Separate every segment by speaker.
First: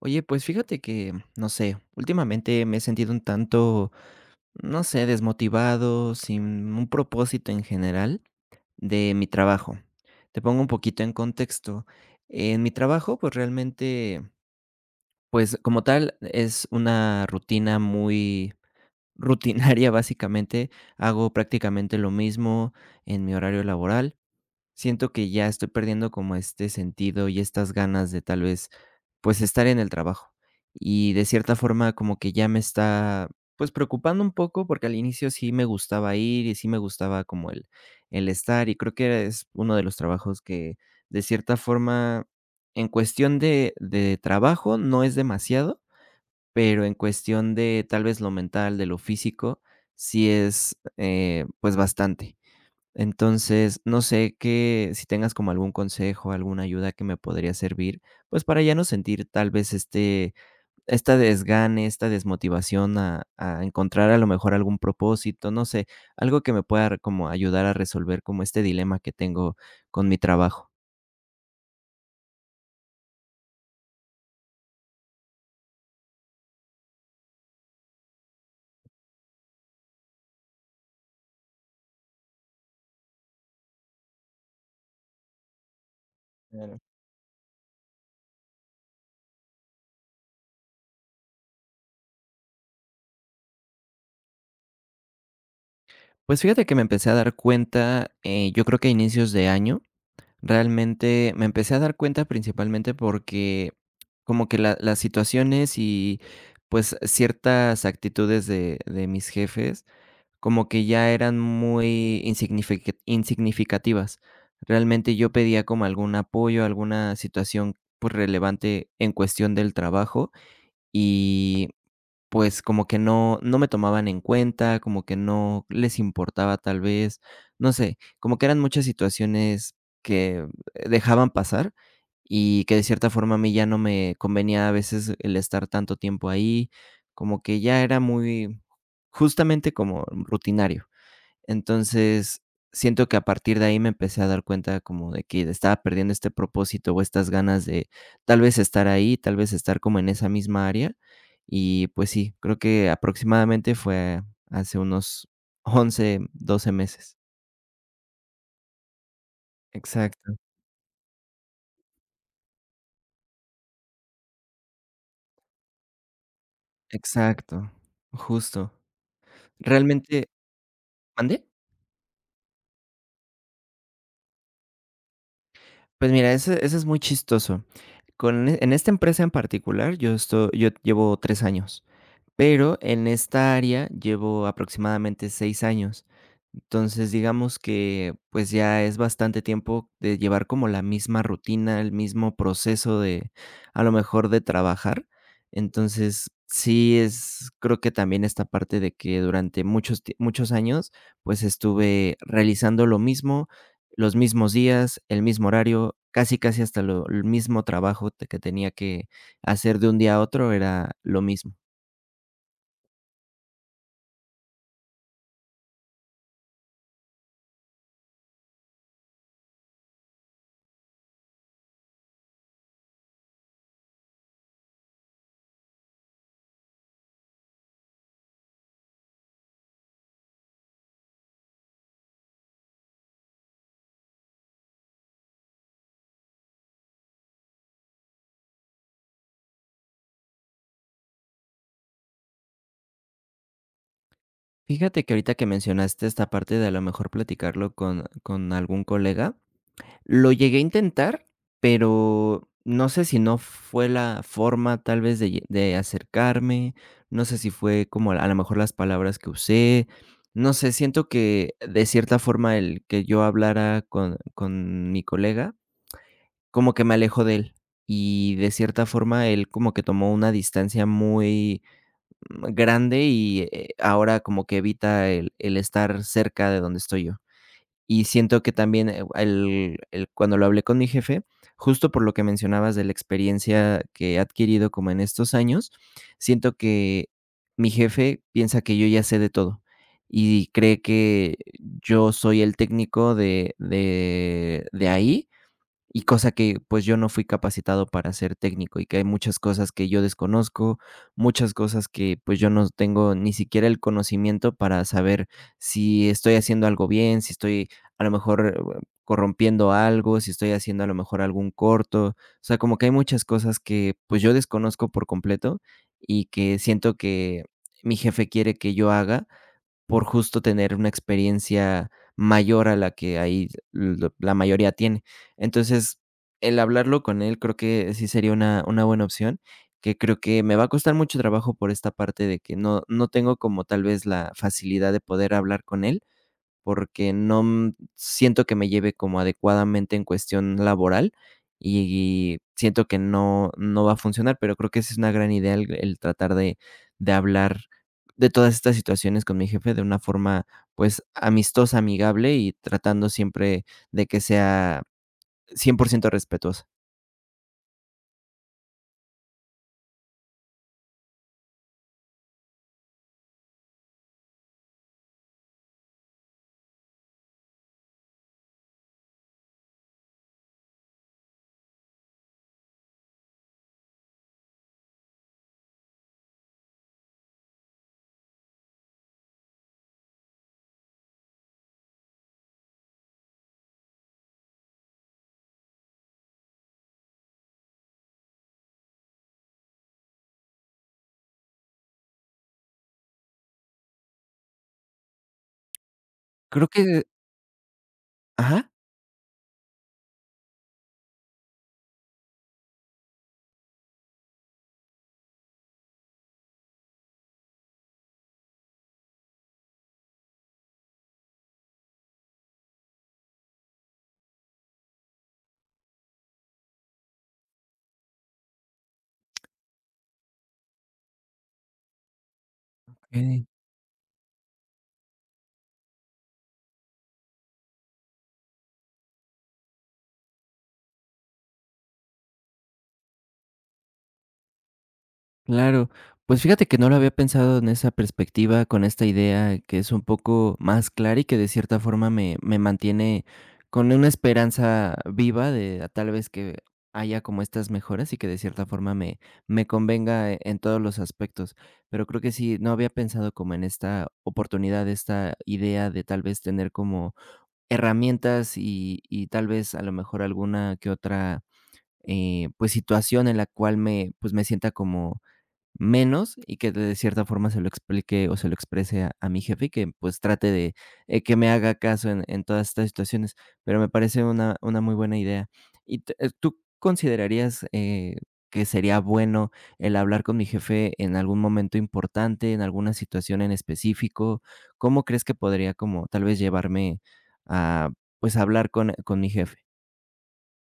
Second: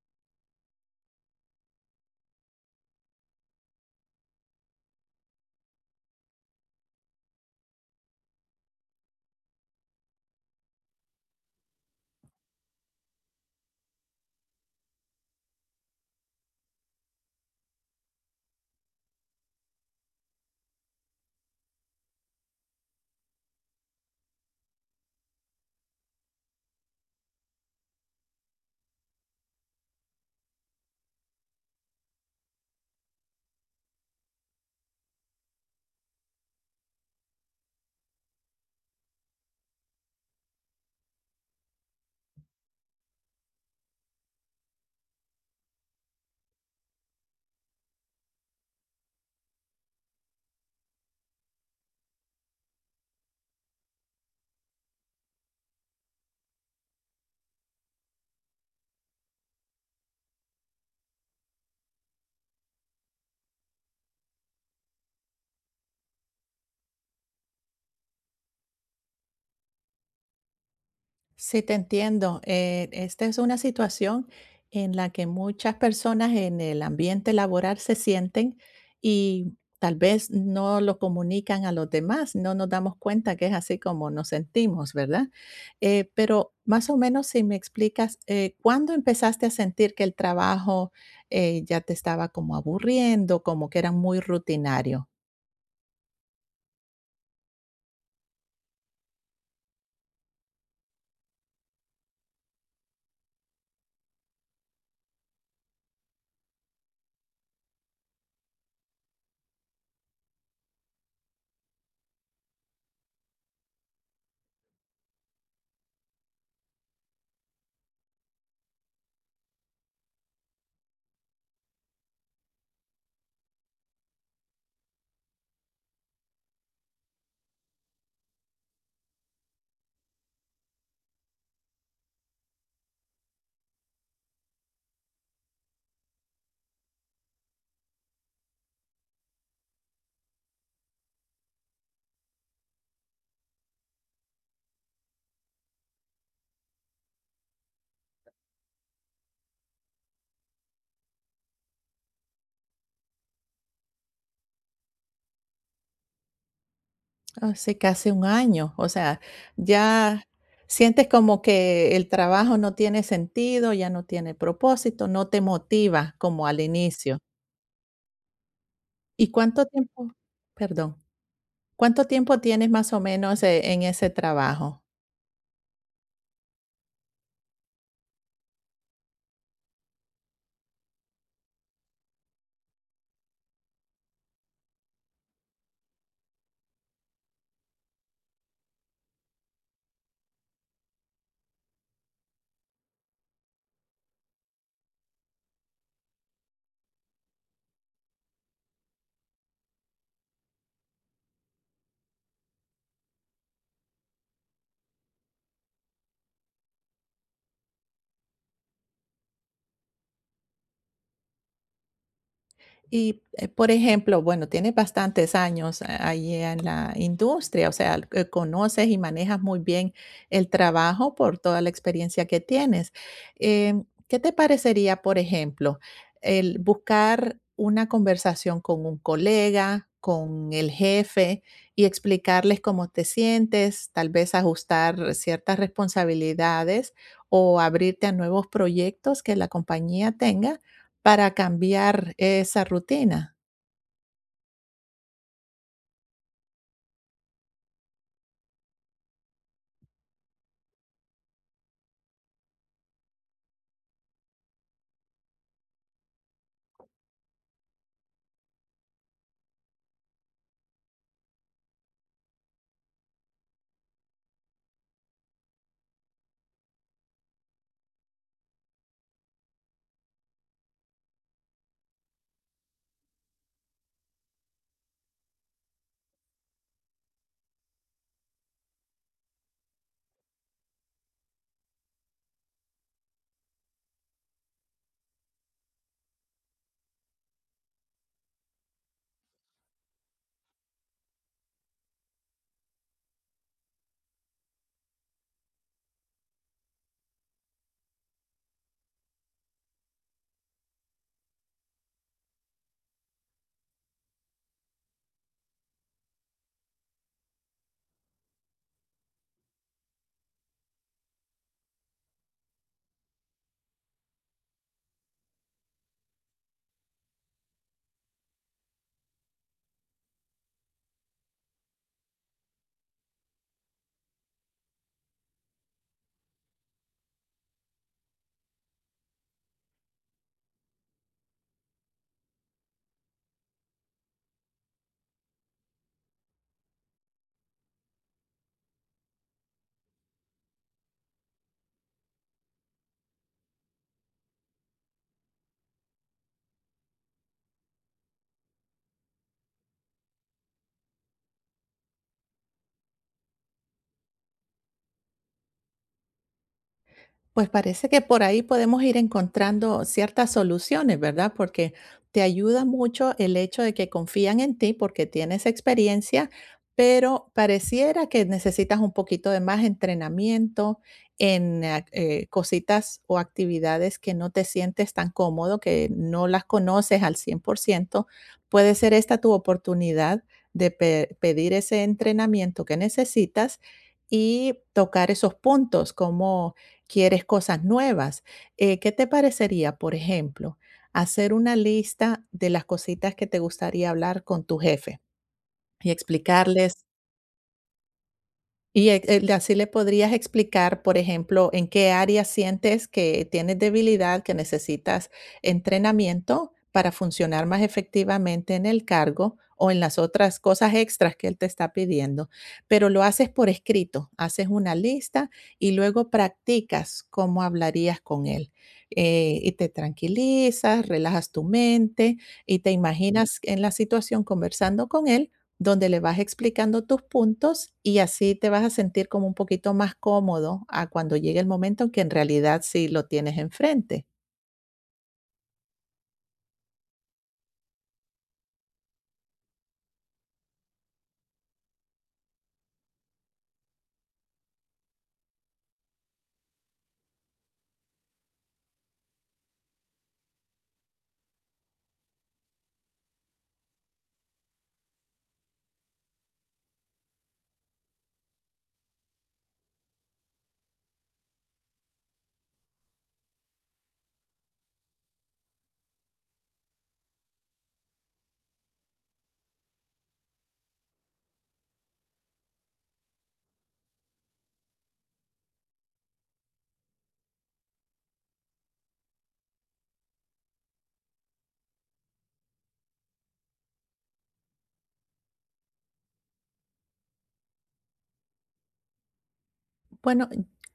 Speaker 1: Oye, pues fíjate que, no sé, últimamente me he sentido un tanto, no sé, desmotivado, sin un propósito en general de mi trabajo. Te pongo un poquito en contexto. En mi trabajo, pues realmente, pues como tal, es una rutina muy rutinaria, básicamente. Hago prácticamente lo mismo en mi horario laboral. Siento que ya estoy perdiendo como este sentido y estas ganas de tal vez, pues, estar en el trabajo. Y de cierta forma como que ya me está, pues, preocupando un poco, porque al inicio sí me gustaba ir y sí me gustaba como el estar, y creo que es uno de los trabajos que, de cierta forma, en cuestión de trabajo no es demasiado, pero en cuestión de tal vez lo mental, de lo físico, sí es, pues, bastante. Entonces, no sé qué si tengas como algún consejo, alguna ayuda que me podría servir, pues, para ya no sentir tal vez esta desgane, esta desmotivación a encontrar a lo mejor algún propósito, no sé, algo que me pueda como ayudar a resolver como este dilema que tengo con mi trabajo.
Speaker 2: Sí, te entiendo. Esta es una situación en la que muchas personas en el ambiente laboral se sienten y tal vez no lo comunican a los demás, no nos damos cuenta que es así como nos sentimos, ¿verdad? Pero
Speaker 1: Claro.
Speaker 2: más o menos si me explicas, ¿cuándo empezaste a sentir que el trabajo ya te estaba como aburriendo, como que era muy rutinario?
Speaker 1: Pues, fíjate que me empecé a dar cuenta, yo creo que a inicios de año. Realmente me empecé a dar cuenta principalmente porque como que la las situaciones y, pues, ciertas actitudes de mis jefes, como que ya eran muy insignificativas. Realmente yo pedía como algún apoyo, alguna situación, pues, relevante en cuestión del trabajo, y pues, como que no me tomaban en cuenta, como que no les importaba tal vez, no sé, como que eran muchas situaciones que dejaban pasar y que de cierta forma a mí ya no me convenía a veces el estar tanto tiempo ahí, como que ya era muy, justamente como rutinario. Entonces, siento que a partir de ahí me empecé a dar cuenta como de que estaba perdiendo este propósito o estas ganas de tal vez estar ahí, tal vez estar como en esa misma área. Y pues sí, creo que aproximadamente fue hace unos 11, 12 meses.
Speaker 2: Hace casi un año, o sea, ya
Speaker 1: Exacto,
Speaker 2: sientes como que el trabajo no tiene sentido, ya no tiene propósito, no te motiva como al inicio.
Speaker 1: exacto, justo.
Speaker 2: ¿Y cuánto tiempo,
Speaker 1: Realmente,
Speaker 2: perdón,
Speaker 1: ¿mande?
Speaker 2: cuánto tiempo tienes más o menos en ese trabajo?
Speaker 1: Pues mira, eso es muy chistoso. En esta empresa en particular, yo llevo 3 años. Pero en esta área llevo aproximadamente 6 años. Entonces, digamos que, pues, ya es bastante tiempo de llevar como la misma rutina, el mismo proceso de, a lo mejor, de trabajar. Entonces, sí es creo que también esta parte de que durante muchos años, pues, estuve realizando lo mismo, los mismos días, el mismo horario, casi, casi hasta lo el mismo trabajo te que tenía que hacer de un día a otro, era lo mismo.
Speaker 2: Y, por ejemplo, bueno, tienes bastantes años ahí en la industria, o sea, conoces y manejas muy bien el trabajo por toda la experiencia que tienes. ¿Qué te parecería, por ejemplo, el buscar una conversación con un colega, con el jefe y explicarles cómo te sientes, tal vez ajustar ciertas responsabilidades o abrirte a nuevos proyectos que la compañía tenga, para cambiar esa rutina?
Speaker 1: Fíjate que ahorita que mencionaste esta parte de a lo mejor platicarlo con algún colega, lo llegué a intentar, pero no sé si no fue la forma tal vez de acercarme, no sé si fue como a lo mejor las palabras que usé, no sé, siento que de cierta forma el que yo hablara con mi colega, como que me alejó de él, y de cierta forma él como que tomó una distancia muy grande y, ahora como que evita el estar cerca de donde estoy yo. Y siento que también, el cuando lo hablé con mi jefe, justo por lo que mencionabas de la experiencia que he adquirido como en estos años, siento que mi jefe piensa que yo ya sé de todo y cree que yo soy el técnico de ahí y cosa que, pues, yo no fui capacitado para ser técnico, y que hay muchas cosas que yo desconozco, muchas cosas que, pues, yo no tengo ni siquiera el conocimiento para saber si estoy haciendo algo bien, si estoy a lo mejor corrompiendo algo, si estoy haciendo a lo mejor algún corto. O sea, como que hay muchas cosas que, pues, yo desconozco por completo y que siento que mi jefe quiere que yo haga, por justo tener una experiencia mayor a la que ahí lo la mayoría tiene. Entonces, el hablarlo con él creo que sí sería una buena opción, que creo que me va a costar mucho trabajo por esta parte de que no tengo como tal vez la facilidad de poder hablar con él, porque no, siento que me lleve como adecuadamente en cuestión laboral y siento que no va a funcionar, pero creo que sí es una gran idea el tratar de hablar de todas estas situaciones con mi jefe de una forma, pues, amistosa, amigable y tratando siempre de que sea 100% respetuosa.
Speaker 2: Pues parece que por ahí podemos ir encontrando ciertas soluciones, ¿verdad? Porque te ayuda mucho el hecho de que confían en ti porque tienes experiencia, pero pareciera que necesitas un poquito de más entrenamiento en cositas o actividades que no te sientes tan cómodo, que no las conoces al 100%. Puede ser esta tu oportunidad de pedir ese entrenamiento que necesitas y tocar esos puntos como quieres cosas nuevas. ¿Qué te parecería, por ejemplo, hacer una lista de las cositas que te gustaría hablar con tu jefe y
Speaker 1: Creo
Speaker 2: explicarles
Speaker 1: que ajá.
Speaker 2: y, así le podrías explicar, por ejemplo, en qué área sientes que tienes debilidad, que necesitas entrenamiento para funcionar más efectivamente en el cargo o en las otras cosas extras que él te está pidiendo, pero lo haces por escrito, haces una lista y luego practicas cómo hablarías con él. Y te tranquilizas, relajas tu mente y te imaginas
Speaker 1: Ok.
Speaker 2: en la situación conversando con él donde le vas explicando tus puntos y así te vas a sentir como un poquito más cómodo a cuando llegue el momento en que en realidad sí lo tienes enfrente.
Speaker 1: Claro, pues fíjate que no lo había pensado en esa perspectiva, con esta idea que es un poco más clara y que de cierta forma me mantiene con una esperanza viva de a tal vez que haya como estas mejoras y que de cierta forma me convenga en todos los aspectos. Pero creo que sí, no había pensado como en esta oportunidad, esta idea de tal vez tener como herramientas y tal vez a lo mejor alguna que otra pues situación en la cual me pues me sienta como menos y que de cierta forma se lo explique o se lo exprese a mi jefe y que pues trate de que me haga caso en todas estas situaciones. Pero me parece una muy buena idea. ¿Y tú considerarías que sería bueno el hablar con mi jefe en algún momento importante, en alguna situación en específico? ¿Cómo crees que podría como tal vez llevarme a pues hablar con mi jefe?
Speaker 2: Bueno,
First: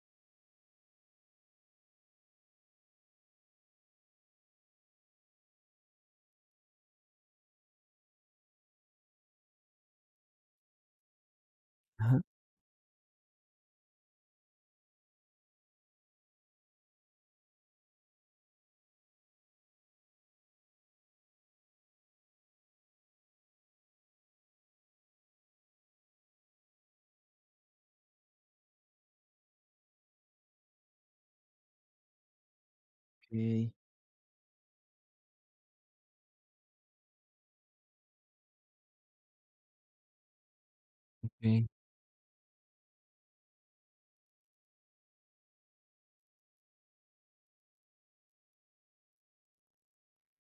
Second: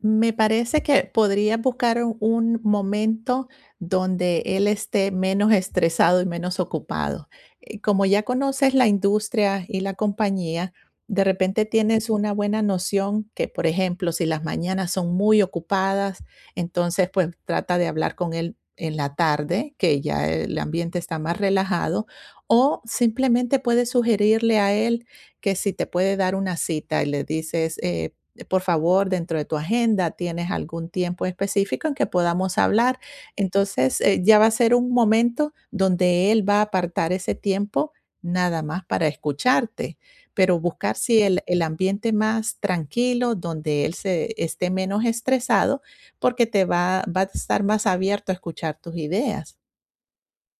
Speaker 2: me parece que podría buscar un momento donde él esté menos estresado y menos ocupado. Como ya conoces la industria y la compañía, de repente tienes
Speaker 1: Ajá.
Speaker 2: una buena noción que, por ejemplo, si las mañanas son muy ocupadas, entonces pues trata de hablar con él en la tarde, que ya el ambiente está más relajado, o simplemente puedes sugerirle a él que si te puede dar una cita y le dices, por favor, dentro de tu agenda tienes algún tiempo específico en que podamos hablar.
Speaker 1: Ok,
Speaker 2: Entonces, ya va a ser un momento donde él va a apartar ese tiempo nada más para escucharte, pero buscar si el
Speaker 1: ok.
Speaker 2: ambiente más tranquilo, donde él se esté menos estresado, porque va a estar más abierto a escuchar tus ideas.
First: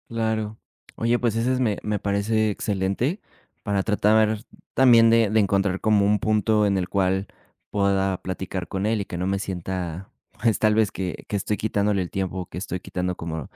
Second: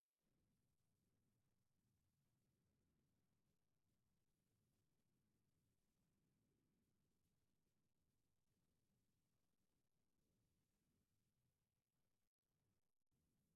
Speaker 1: Claro. Oye, pues ese es me parece excelente para tratar también de encontrar como un punto en el cual pueda platicar con él y que no me sienta, pues, tal vez que estoy quitándole el tiempo, que estoy quitando como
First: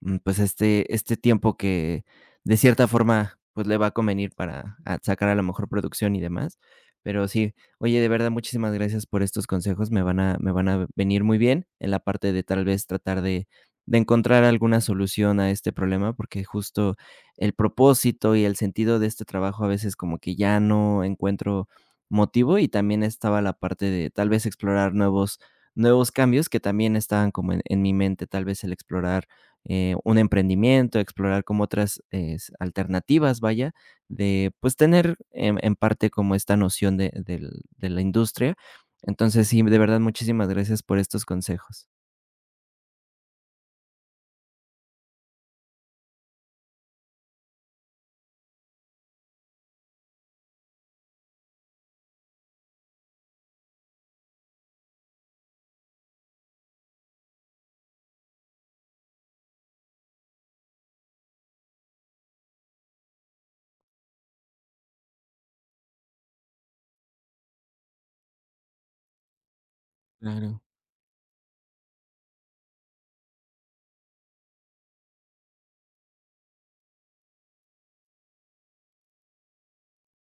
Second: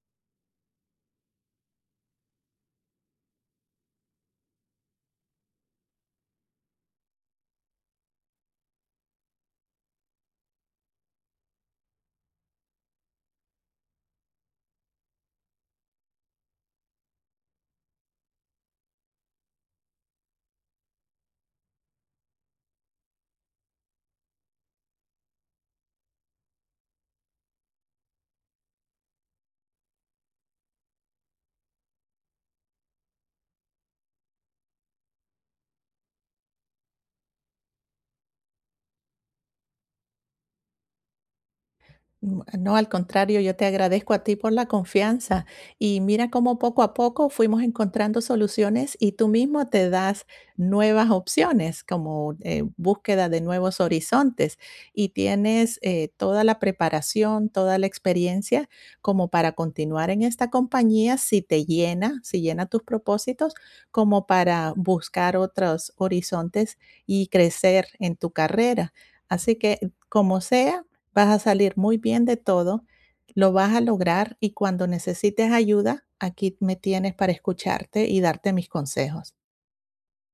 Speaker 1: pues, este tiempo que de cierta forma, pues, le va a convenir para a sacar a la mejor producción y demás. Pero sí, oye, de verdad, muchísimas gracias por estos consejos, me van a venir muy bien en la parte de, tal vez, tratar de encontrar alguna solución a este problema, porque justo el propósito y el sentido de este trabajo a veces como que ya no encuentro motivo, y también estaba la parte de, tal vez, explorar nuevos cambios que también estaban como en mi mente, tal vez, el explorar un emprendimiento, explorar como otras es alternativas, vaya, de pues tener en parte como esta noción de la industria. Entonces, sí, de verdad, muchísimas gracias por estos consejos.
Speaker 2: Mm, no, al contrario, yo te agradezco a ti por la confianza y mira cómo poco a poco fuimos encontrando soluciones y tú mismo te das nuevas opciones como búsqueda de nuevos horizontes y tienes toda la preparación, toda la experiencia como para continuar en esta compañía si te llena, si llena tus propósitos, como para buscar otros horizontes y crecer en tu carrera. Así que como
Speaker 1: Claro.
Speaker 2: sea, vas a salir muy bien de todo, lo vas a lograr y cuando necesites ayuda, aquí me tienes para escucharte y darte mis consejos.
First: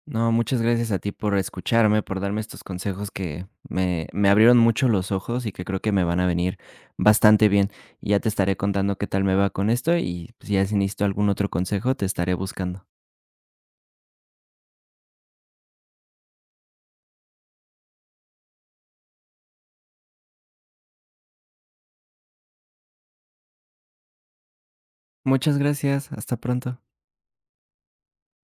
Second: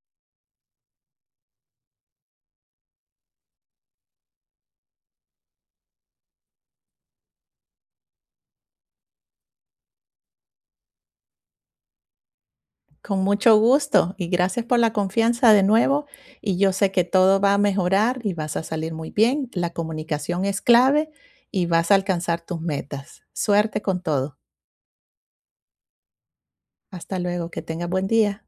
Speaker 1: No, muchas gracias a ti por escucharme, por darme estos consejos que me abrieron mucho los ojos y que creo que me van a venir bastante bien. Y ya te estaré contando qué tal me va con esto y, pues, ya si necesito algún otro consejo, te estaré buscando.
Speaker 2: Con mucho gusto y gracias por la confianza de nuevo y yo sé que todo va a mejorar y vas a salir muy bien. La comunicación es clave y vas a alcanzar tus metas. Suerte con todo.
Speaker 1: Muchas gracias, hasta pronto.
Speaker 2: Hasta luego, que tengas buen día.